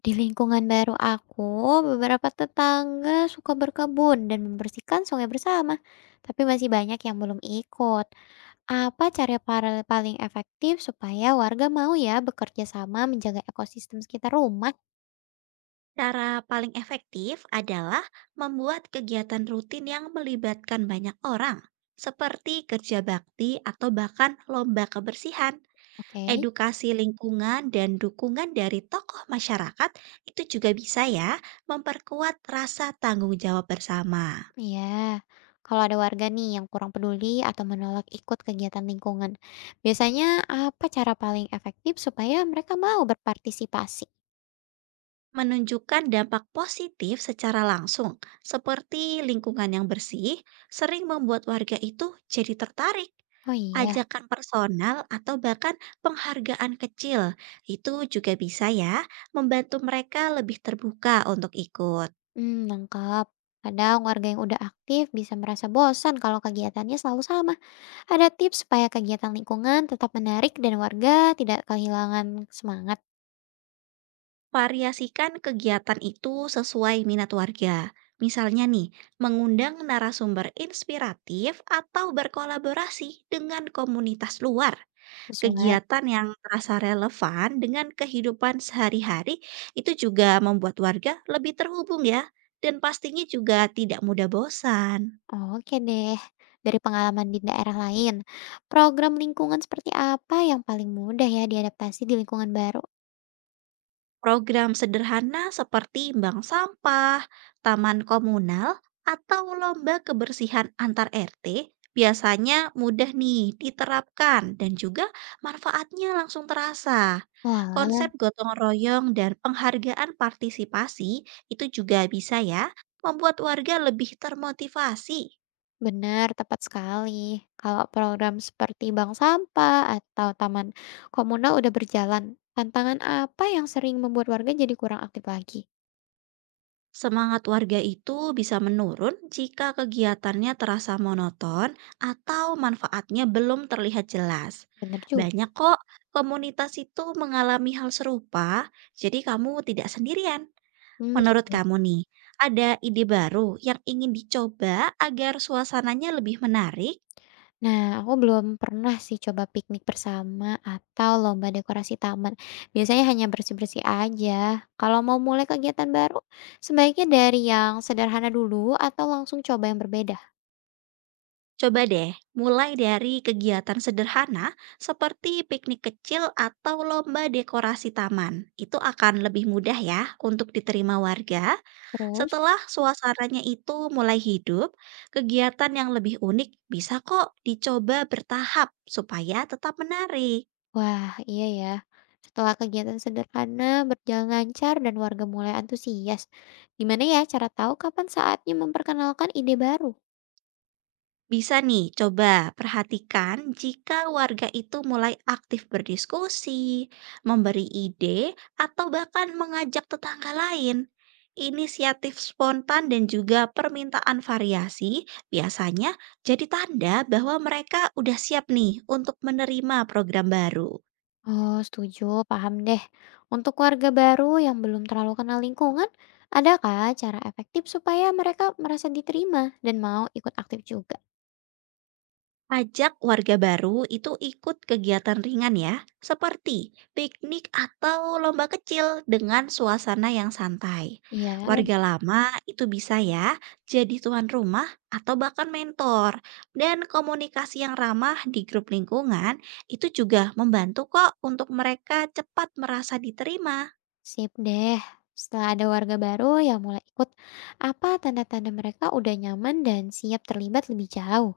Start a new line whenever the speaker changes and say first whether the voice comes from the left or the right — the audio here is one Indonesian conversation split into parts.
left: Di lingkungan baru aku, beberapa tetangga suka berkebun dan membersihkan sungai bersama, tapi masih banyak yang belum ikut. Apa cara paling efektif supaya warga mau, ya, bekerja sama menjaga ekosistem sekitar rumah?
right: Cara paling efektif adalah membuat kegiatan rutin yang melibatkan banyak orang, seperti kerja bakti atau bahkan lomba kebersihan.
left: Oke.
right: Edukasi lingkungan dan dukungan dari tokoh masyarakat itu juga bisa ya memperkuat rasa tanggung jawab bersama.
left: Iya. Kalau ada warga nih yang kurang peduli atau menolak ikut kegiatan lingkungan, biasanya apa cara paling efektif supaya mereka mau berpartisipasi?
right: Menunjukkan dampak positif secara langsung, seperti lingkungan yang bersih, sering membuat warga itu jadi tertarik.
left: Oh iya.
right: Ajakan personal atau bahkan penghargaan kecil itu juga bisa ya membantu mereka lebih terbuka untuk ikut.
left: Hmm, lengkap. Kadang warga yang udah aktif bisa merasa bosan kalau kegiatannya selalu sama. Ada tips supaya kegiatan lingkungan tetap menarik dan warga tidak kehilangan semangat.
right: Variasikan kegiatan itu sesuai minat warga. Misalnya nih, mengundang narasumber inspiratif atau berkolaborasi dengan komunitas luar.
left: Sesuai.
right: Kegiatan yang terasa relevan dengan kehidupan sehari-hari itu juga membuat warga lebih terhubung ya. Dan pastinya juga tidak mudah bosan.
left: Oke deh. Dari pengalaman di daerah lain, program lingkungan seperti apa yang paling mudah ya diadaptasi di lingkungan baru?
right: Program sederhana seperti bank sampah, taman komunal, atau lomba kebersihan antar RT biasanya mudah nih diterapkan dan juga manfaatnya langsung terasa.
left: Walah.
right: Konsep gotong royong dan penghargaan partisipasi itu juga bisa ya membuat warga lebih termotivasi.
left: Benar, tepat sekali. Kalau program seperti bank sampah atau taman komunal udah berjalan, tantangan apa yang sering membuat warga jadi kurang aktif lagi?
right: Semangat warga itu bisa menurun jika kegiatannya terasa monoton atau manfaatnya belum terlihat jelas.
left: Benar juga.
right: Banyak kok komunitas itu mengalami hal serupa, jadi kamu tidak sendirian.
left: Hmm,
right: Menurut
left: gitu.
right: kamu nih, ada ide baru yang ingin dicoba agar suasananya lebih menarik?
left: Nah, aku belum pernah sih coba piknik bersama atau lomba dekorasi taman. Biasanya hanya bersih-bersih aja. Kalau mau mulai kegiatan baru, sebaiknya dari yang sederhana dulu atau langsung coba yang berbeda?
right: Coba deh, mulai dari kegiatan sederhana seperti piknik kecil atau lomba dekorasi taman. Itu akan lebih mudah ya untuk diterima warga.
left: Terus?
right: Setelah suasananya itu mulai hidup, kegiatan yang lebih unik bisa kok dicoba bertahap supaya tetap menarik.
left: Wah, iya ya. Setelah kegiatan sederhana berjalan lancar dan warga mulai antusias, gimana ya cara tahu kapan saatnya memperkenalkan ide baru?
right: Bisa nih, coba perhatikan jika warga itu mulai aktif berdiskusi, memberi ide, atau bahkan mengajak tetangga lain. Inisiatif spontan dan juga permintaan variasi biasanya jadi tanda bahwa mereka udah siap nih untuk menerima program baru.
left: Oh, setuju, paham deh. Untuk warga baru yang belum terlalu kenal lingkungan, adakah cara efektif supaya mereka merasa diterima dan mau ikut aktif juga?
right: Ajak warga baru itu ikut kegiatan ringan ya, seperti piknik atau lomba kecil dengan suasana yang santai.
left: Iya.
right: Warga lama itu bisa ya jadi tuan rumah atau bahkan mentor. Dan komunikasi yang ramah di grup lingkungan itu juga membantu kok untuk mereka cepat merasa diterima.
left: Sip deh. Setelah ada warga baru yang mulai ikut, apa tanda-tanda mereka udah nyaman dan siap terlibat lebih jauh?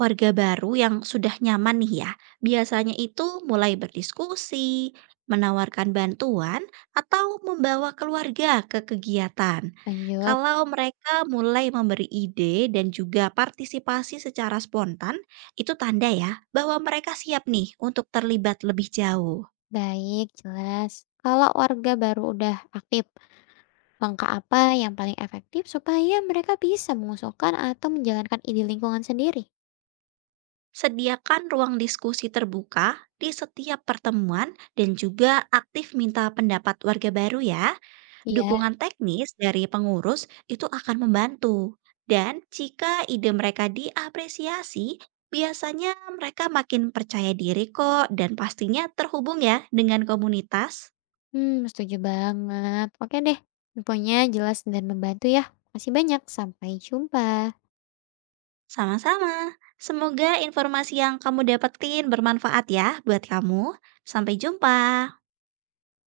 right: Warga baru yang sudah nyaman nih ya, biasanya itu mulai berdiskusi, menawarkan bantuan, atau membawa keluarga ke kegiatan.
left: Lanjut.
right: Kalau mereka mulai memberi ide dan juga partisipasi secara spontan, itu tanda ya bahwa mereka siap nih untuk terlibat lebih jauh.
left: Baik, jelas. Kalau warga baru udah aktif, langkah apa yang paling efektif supaya mereka bisa mengusulkan atau menjalankan ide lingkungan sendiri?
right: Sediakan ruang diskusi terbuka di setiap pertemuan dan juga aktif minta pendapat warga baru ya.
left: Iya.
right: Dukungan teknis dari pengurus itu akan membantu, dan jika ide mereka diapresiasi, biasanya mereka makin percaya diri kok dan pastinya terhubung ya dengan komunitas.
left: Hmm, setuju banget. Oke deh, infonya jelas dan membantu ya. Masih banyak. Sampai jumpa.
right: Sama-sama, semoga informasi yang kamu dapetin bermanfaat ya buat kamu. Sampai jumpa.